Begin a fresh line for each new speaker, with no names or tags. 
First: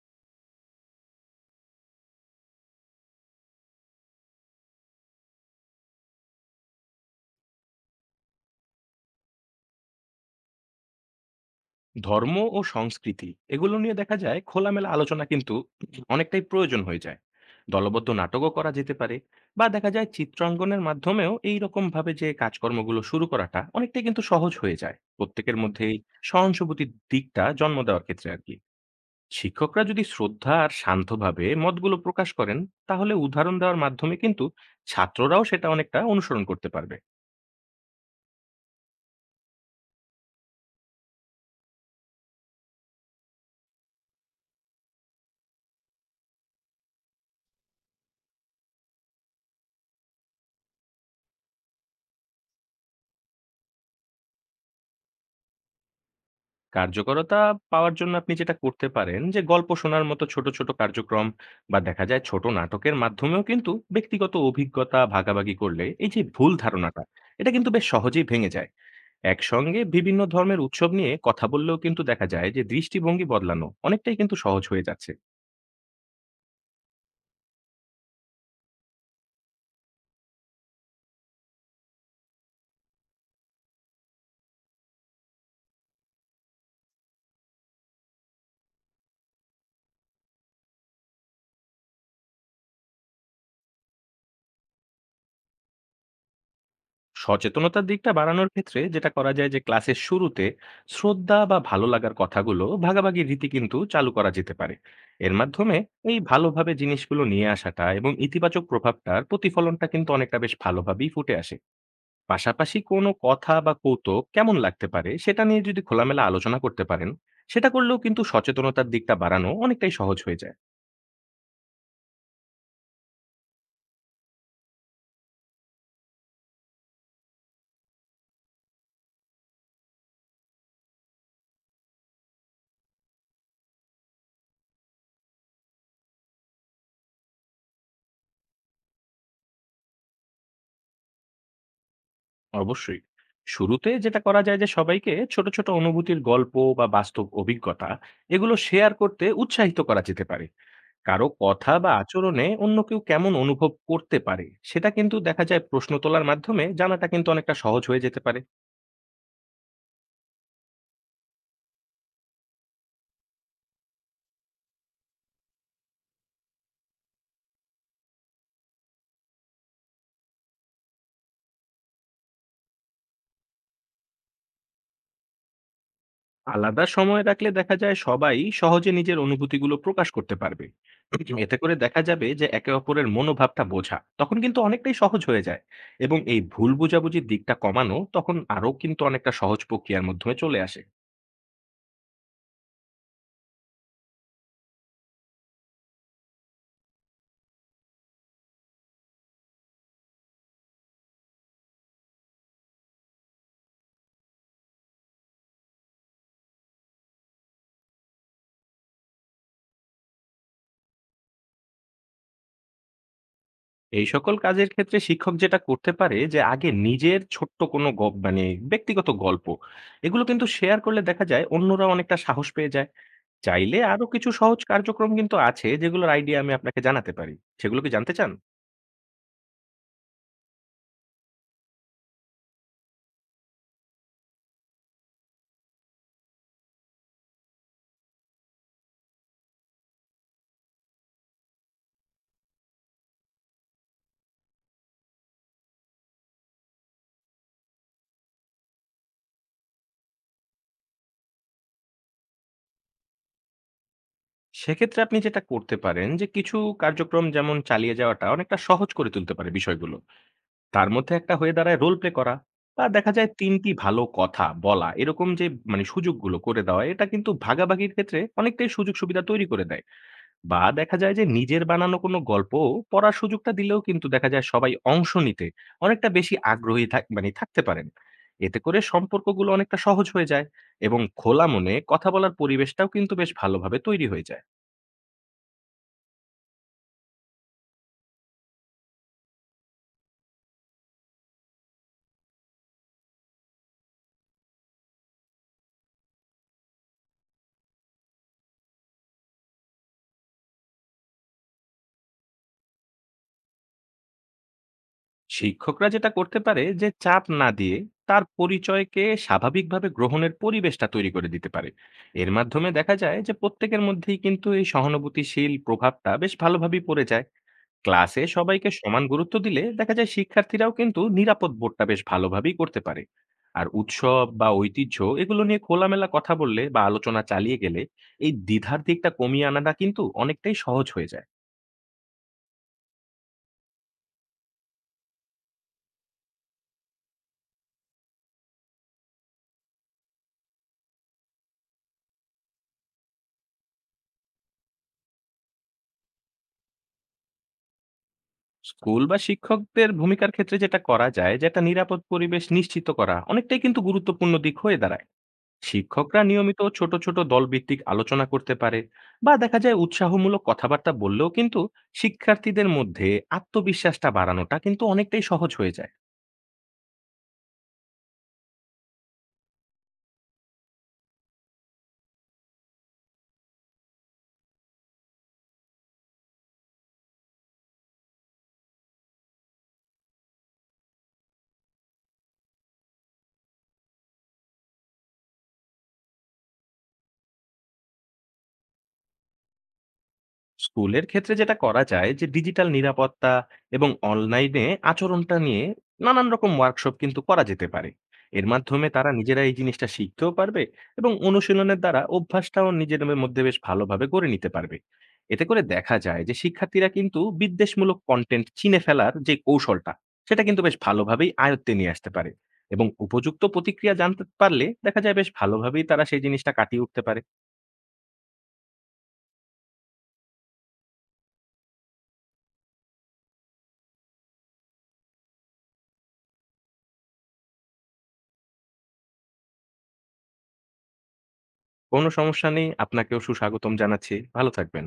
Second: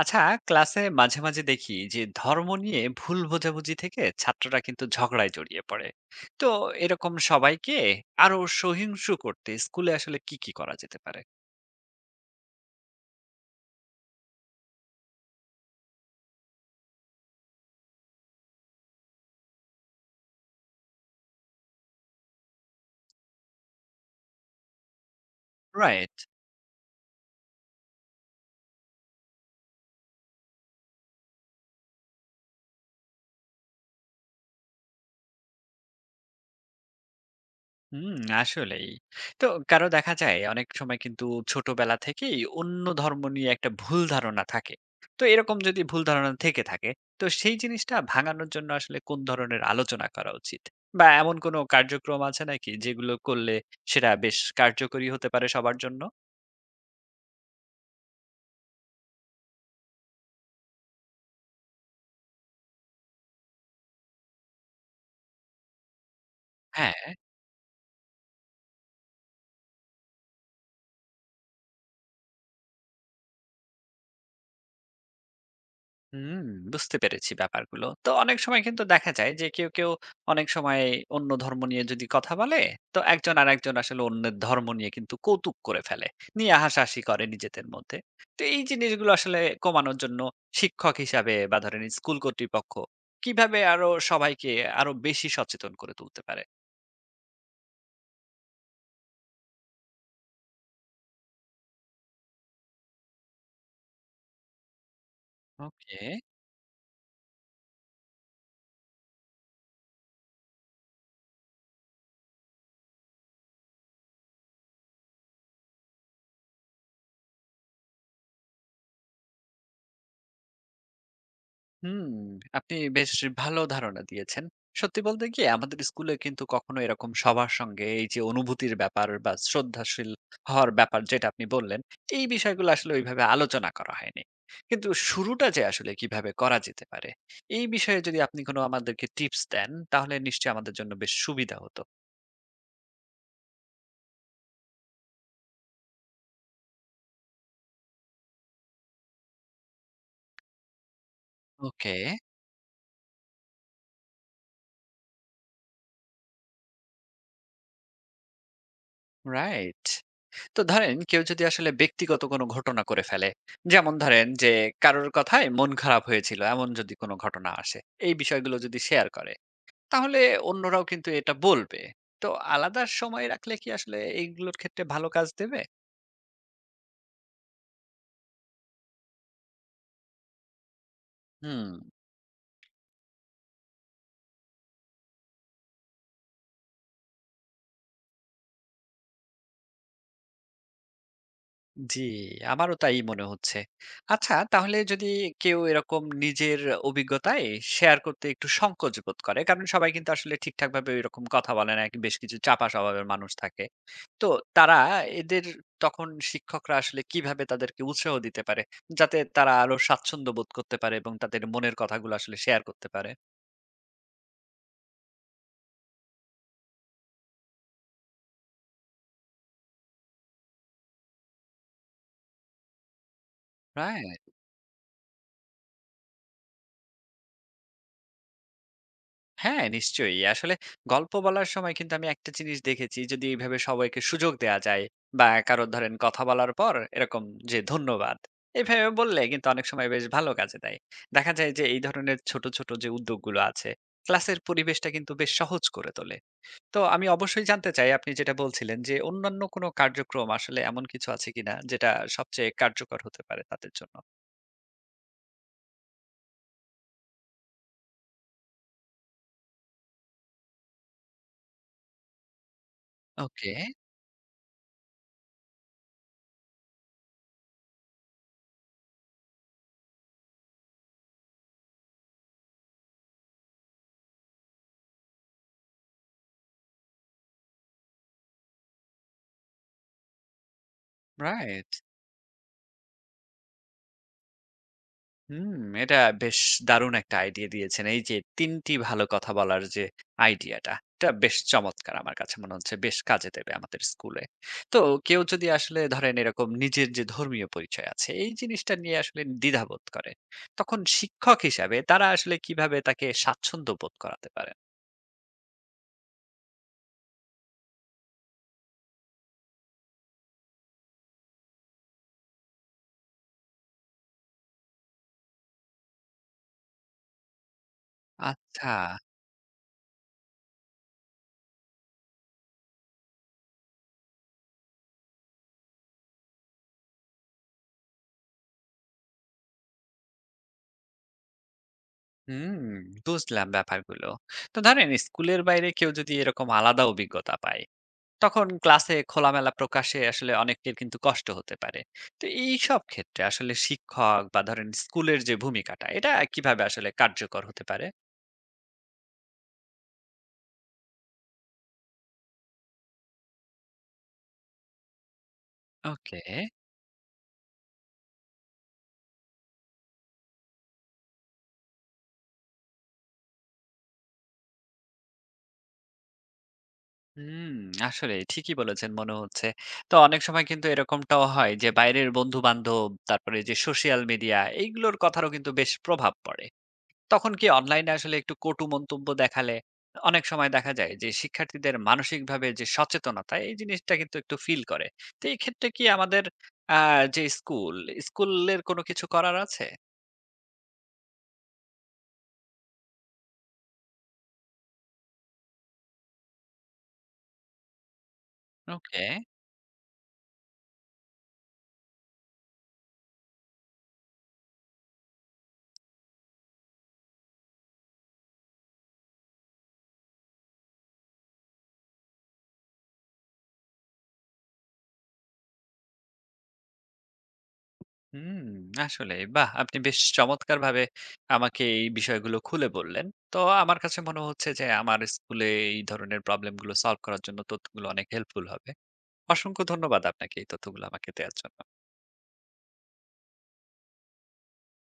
আচ্ছা। ক্লাসে মাঝে মাঝে দেখি যে ধর্ম নিয়ে ভুল বোঝাবুঝি থেকে ছাত্ররা কিন্তু ঝগড়ায় জড়িয়ে পড়ে। তো এরকম সবাইকে আরো সহিংসু করতে স্কুলে আসলে কি কি করা যেতে পারে?
ধর্ম ও সংস্কৃতি এগুলো নিয়ে দেখা যায় খোলামেলা আলোচনা কিন্তু অনেকটাই প্রয়োজন হয়ে যায়। দলবদ্ধ নাটকও করা যেতে পারে, বা দেখা যায় চিত্রাঙ্কনের মাধ্যমেও এই রকম ভাবে যে কাজকর্মগুলো শুরু করাটা অনেকটাই কিন্তু সহজ হয়ে যায় প্রত্যেকের মধ্যে এই
রাইট।
সহানুভূতির দিকটা জন্ম দেওয়ার ক্ষেত্রে আর কি। শিক্ষকরা যদি শ্রদ্ধা আর শান্তভাবে মতগুলো প্রকাশ করেন, তাহলে উদাহরণ দেওয়ার মাধ্যমে কিন্তু ছাত্ররাও সেটা অনেকটা অনুসরণ করতে পারবে।
হুম, আসলেই। তো কারো দেখা যায় অনেক সময় কিন্তু ছোটবেলা থেকেই অন্য ধর্ম নিয়ে একটা ভুল ধারণা থাকে। তো এরকম যদি ভুল ধারণা থেকে থাকে, তো সেই জিনিসটা ভাঙানোর জন্য আসলে কোন ধরনের আলোচনা করা উচিত? বা এমন কোনো কার্যক্রম আছে নাকি যেগুলো করলে সেটা বেশ কার্যকরী হতে পারে সবার জন্য?
কার্যকরতা পাওয়ার জন্য আপনি যেটা করতে পারেন যে গল্প শোনার মতো ছোট ছোট কার্যক্রম, বা দেখা যায় ছোট নাটকের মাধ্যমেও কিন্তু ব্যক্তিগত অভিজ্ঞতা ভাগাভাগি করলে এই যে ভুল ধারণাটা,
হ্যাঁ।
এটা কিন্তু বেশ সহজেই ভেঙে যায়। একসঙ্গে বিভিন্ন ধর্মের উৎসব নিয়ে কথা বললেও কিন্তু দেখা যায় যে দৃষ্টিভঙ্গি বদলানো অনেকটাই কিন্তু সহজ হয়ে যাচ্ছে।
হুম, বুঝতে পেরেছি ব্যাপারগুলো। তো অনেক সময় কিন্তু দেখা যায় যে কেউ অনেক সময় অন্য ধর্ম নিয়ে যদি কথা বলে, তো একজন আরেকজন আসলে অন্যের ধর্ম নিয়ে কিন্তু কৌতুক করে ফেলে। নিয়ে হাসাহাসি করে নিজেদের মধ্যে। তো এই জিনিসগুলো আসলে কমানোর জন্য শিক্ষক হিসাবে বা ধরেন স্কুল কর্তৃপক্ষ কিভাবে আরো সবাইকে আরো বেশি সচেতন করে তুলতে পারে?
সচেতনতার দিকটা বাড়ানোর ক্ষেত্রে যেটা করা যায় যে ক্লাসের শুরুতে শ্রদ্ধা বা ভালো লাগার কথাগুলো ভাগাভাগি রীতি কিন্তু চালু করা যেতে পারে। এর মাধ্যমে
ওকে।
এই ভালোভাবে জিনিসগুলো নিয়ে আসাটা এবং ইতিবাচক প্রভাবটার প্রতিফলনটা কিন্তু অনেকটা বেশ ভালোভাবেই ফুটে আসে। পাশাপাশি কোনো কথা বা কৌতুক কেমন লাগতে পারে সেটা নিয়ে যদি খোলামেলা আলোচনা করতে পারেন, সেটা করলেও কিন্তু সচেতনতার দিকটা বাড়ানো অনেকটাই সহজ হয়ে যায়।
হুম, আপনি বেশ ভালো ধারণা দিয়েছেন। সত্যি বলতে কি আমাদের স্কুলে কিন্তু কখনো এরকম সবার সঙ্গে এই যে অনুভূতির ব্যাপার বা শ্রদ্ধাশীল হওয়ার ব্যাপার যেটা আপনি বললেন, এই বিষয়গুলো আসলে ওইভাবে আলোচনা করা হয়নি। কিন্তু শুরুটা যে আসলে কিভাবে করা যেতে পারে, এই বিষয়ে যদি আপনি কোনো আমাদেরকে টিপস দেন, তাহলে নিশ্চয়ই আমাদের জন্য বেশ সুবিধা হতো।
অবশ্যই। শুরুতে যেটা করা যায় যে সবাইকে ছোট, ছোট অনুভূতির গল্প বা বাস্তব অভিজ্ঞতা এগুলো শেয়ার করতে উৎসাহিত করা যেতে পারে। কারো কথা বা
ওকে,
আচরণে অন্য কেউ কেমন অনুভব করতে পারে সেটা কিন্তু দেখা যায় প্রশ্ন তোলার মাধ্যমে জানাটা কিন্তু অনেকটা সহজ হয়ে যেতে পারে।
রাইট। তো ধরেন কেউ যদি আসলে ব্যক্তিগত কোনো ঘটনা করে ফেলে, যেমন ধরেন যে কারোর কথায় মন খারাপ হয়েছিল এমন যদি কোনো ঘটনা আসে, এই বিষয়গুলো যদি শেয়ার করে, তাহলে অন্যরাও কিন্তু এটা বলবে। তো আলাদা সময় রাখলে কি আসলে এইগুলোর ক্ষেত্রে ভালো কাজ দেবে?
আলাদা সময় রাখলে দেখা যায় সবাই সহজে নিজের অনুভূতিগুলো প্রকাশ করতে পারবে। এতে
হুম।
করে দেখা যাবে যে একে অপরের মনোভাবটা বোঝা তখন কিন্তু অনেকটাই সহজ হয়ে যায়, এবং এই ভুল বোঝাবুঝির দিকটা কমানো তখন আরো কিন্তু অনেকটা সহজ প্রক্রিয়ার মাধ্যমে চলে আসে।
জি, আমারও তাই মনে হচ্ছে। আচ্ছা তাহলে যদি কেউ এরকম নিজের অভিজ্ঞতায় শেয়ার করতে একটু সংকোচ বোধ করে, কারণ সবাই কিন্তু আসলে ঠিকঠাক ভাবে এরকম কথা বলে না, বেশ কিছু চাপা স্বভাবের মানুষ থাকে, তো তারা এদের তখন শিক্ষকরা আসলে কিভাবে তাদেরকে উৎসাহ দিতে পারে? যাতে তারা আরো স্বাচ্ছন্দ্য বোধ করতে পারে এবং তাদের মনের কথাগুলো আসলে শেয়ার করতে পারে।
এই সকল কাজের ক্ষেত্রে শিক্ষক যেটা করতে পারে যে আগে নিজের ছোট্ট কোনো গপ মানে ব্যক্তিগত গল্প, এগুলো কিন্তু শেয়ার করলে দেখা যায় অন্যরা অনেকটা সাহস পেয়ে যায়। চাইলে আরো
রাইট।
কিছু সহজ কার্যক্রম কিন্তু আছে যেগুলোর আইডিয়া আমি আপনাকে জানাতে পারি। সেগুলো কি জানতে চান?
হ্যাঁ, নিশ্চয়ই। আসলে গল্প বলার সময় কিন্তু আমি একটা জিনিস দেখেছি, যদি এইভাবে সবাইকে সুযোগ দেয়া যায় বা কারো ধরেন কথা বলার পর এরকম যে ধন্যবাদ, এভাবে বললে কিন্তু অনেক সময় বেশ ভালো কাজে দেয়। দেখা যায় যে এই ধরনের ছোট, ছোট যে উদ্যোগগুলো আছে ক্লাসের পরিবেশটা কিন্তু বেশ সহজ করে তোলে। তো আমি অবশ্যই জানতে চাই আপনি যেটা বলছিলেন যে অন্যান্য কোনো কার্যক্রম আসলে এমন কিছু আছে কিনা যেটা সবচেয়ে কার্যকর হতে পারে তাদের জন্য?
সেক্ষেত্রে আপনি যেটা করতে পারেন যে কিছু কার্যক্রম যেমন চালিয়ে যাওয়াটা অনেকটা সহজ করে তুলতে পারে বিষয়গুলো। তার মধ্যে একটা হয়ে দাঁড়ায় রোল প্লে করা, বা দেখা যায়
ওকে,
তিনটি ভালো কথা বলা এরকম যে মানে সুযোগগুলো করে দেওয়া, এটা কিন্তু ভাগাভাগির ক্ষেত্রে অনেকটাই সুযোগ সুবিধা তৈরি করে দেয়। বা দেখা যায় যে নিজের বানানো কোনো গল্প পড়ার সুযোগটা দিলেও কিন্তু দেখা যায় সবাই অংশ নিতে অনেকটা বেশি আগ্রহী থাকতে পারেন। এতে করে সম্পর্কগুলো অনেকটা সহজ হয়ে যায়, এবং খোলা
রাইট।
মনে কথা বলার পরিবেশটাও কিন্তু বেশ ভালোভাবে তৈরি হয়ে যায়।
হুম, এটা বেশ দারুণ একটা আইডিয়া দিয়েছেন। এই যে ৩ টি ভালো কথা বলার যে আইডিয়াটা, এটা বেশ চমৎকার আমার কাছে মনে হচ্ছে, বেশ কাজে দেবে আমাদের স্কুলে। তো কেউ যদি আসলে ধরেন এরকম নিজের যে ধর্মীয় পরিচয় আছে এই জিনিসটা নিয়ে আসলে দ্বিধাবোধ করে, তখন শিক্ষক হিসাবে তারা আসলে কিভাবে তাকে স্বাচ্ছন্দ্য বোধ করাতে পারেন?
শিক্ষকরা যেটা করতে পারে যে চাপ না দিয়ে তার পরিচয়কে স্বাভাবিকভাবে গ্রহণের পরিবেশটা তৈরি করে দিতে পারে। এর মাধ্যমে দেখা যায় যে প্রত্যেকের মধ্যেই কিন্তু এই সহানুভূতিশীল প্রভাবটা বেশ ভালোভাবেই পড়ে যায়। ক্লাসে সবাইকে
আচ্ছা।
সমান গুরুত্ব দিলে দেখা যায় শিক্ষার্থীরাও কিন্তু নিরাপদ বোধটা বেশ ভালোভাবেই করতে পারে। আর উৎসব বা ঐতিহ্য এগুলো নিয়ে খোলামেলা কথা বললে বা আলোচনা চালিয়ে গেলে এই দ্বিধার দিকটা কমিয়ে আনাটা কিন্তু অনেকটাই সহজ হয়ে যায়।
হুম, বুঝলাম ব্যাপারগুলো। তো ধরেন স্কুলের বাইরে কেউ যদি এরকম আলাদা অভিজ্ঞতা পায়, তখন ক্লাসে খোলামেলা প্রকাশে আসলে অনেকের কিন্তু কষ্ট হতে পারে। তো এইসব ক্ষেত্রে আসলে শিক্ষক বা ধরেন স্কুলের যে ভূমিকাটা, এটা কিভাবে আসলে কার্যকর হতে পারে?
স্কুল বা শিক্ষকদের ভূমিকার ক্ষেত্রে যেটা করা যায় যেটা নিরাপদ পরিবেশ নিশ্চিত করা অনেকটাই কিন্তু গুরুত্বপূর্ণ দিক হয়ে দাঁড়ায়।
ওকে।
শিক্ষকরা নিয়মিত ছোট ছোট দলভিত্তিক আলোচনা করতে পারে, বা দেখা যায় উৎসাহমূলক কথাবার্তা বললেও কিন্তু শিক্ষার্থীদের মধ্যে আত্মবিশ্বাসটা বাড়ানোটা কিন্তু অনেকটাই সহজ হয়ে যায়।
হুম, আসলে ঠিকই বলেছেন মনে হচ্ছে। তো অনেক সময় কিন্তু এরকমটাও হয় যে বাইরের বন্ধু-বান্ধব, তারপরে যে সোশ্যাল মিডিয়া এইগুলোর কথারও কিন্তু বেশ প্রভাব পড়ে। তখন কি অনলাইনে আসলে একটু কটু মন্তব্য দেখালে অনেক সময় দেখা যায় যে শিক্ষার্থীদের মানসিকভাবে যে সচেতনতা এই জিনিসটা কিন্তু একটু ফিল করে? তো এই ক্ষেত্রে কি আমাদের আহ, যে স্কুল স্কুলের কোনো কিছু করার আছে?
স্কুলের ক্ষেত্রে যেটা করা যায় যে ডিজিটাল নিরাপত্তা এবং অনলাইনে আচরণটা নিয়ে নানান রকম ওয়ার্কশপ কিন্তু করা যেতে পারে। এর মাধ্যমে
ওকে।
তারা নিজেরা এই জিনিসটা শিখতেও পারবে, এবং অনুশীলনের দ্বারা অভ্যাসটাও নিজেদের মধ্যে বেশ ভালোভাবে গড়ে নিতে পারবে। এতে করে দেখা যায় যে শিক্ষার্থীরা কিন্তু বিদ্বেষমূলক কন্টেন্ট চিনে ফেলার যে কৌশলটা, সেটা কিন্তু বেশ ভালোভাবেই আয়ত্তে নিয়ে আসতে পারে। এবং উপযুক্ত প্রতিক্রিয়া জানতে পারলে দেখা যায় বেশ ভালোভাবেই তারা সেই জিনিসটা কাটিয়ে উঠতে পারে।
হুম। আসলে বাহ, আপনি বেশ চমৎকার ভাবে আমাকে এই বিষয়গুলো খুলে বললেন। তো আমার কাছে মনে হচ্ছে যে আমার স্কুলে এই ধরনের প্রবলেমগুলো সলভ করার জন্য তথ্যগুলো অনেক হেল্পফুল হবে। অসংখ্য ধন্যবাদ আপনাকে এই তথ্যগুলো আমাকে দেওয়ার জন্য।
কোনো সমস্যা নেই। আপনাকেও সুস্বাগতম জানাচ্ছি, ভালো থাকবেন।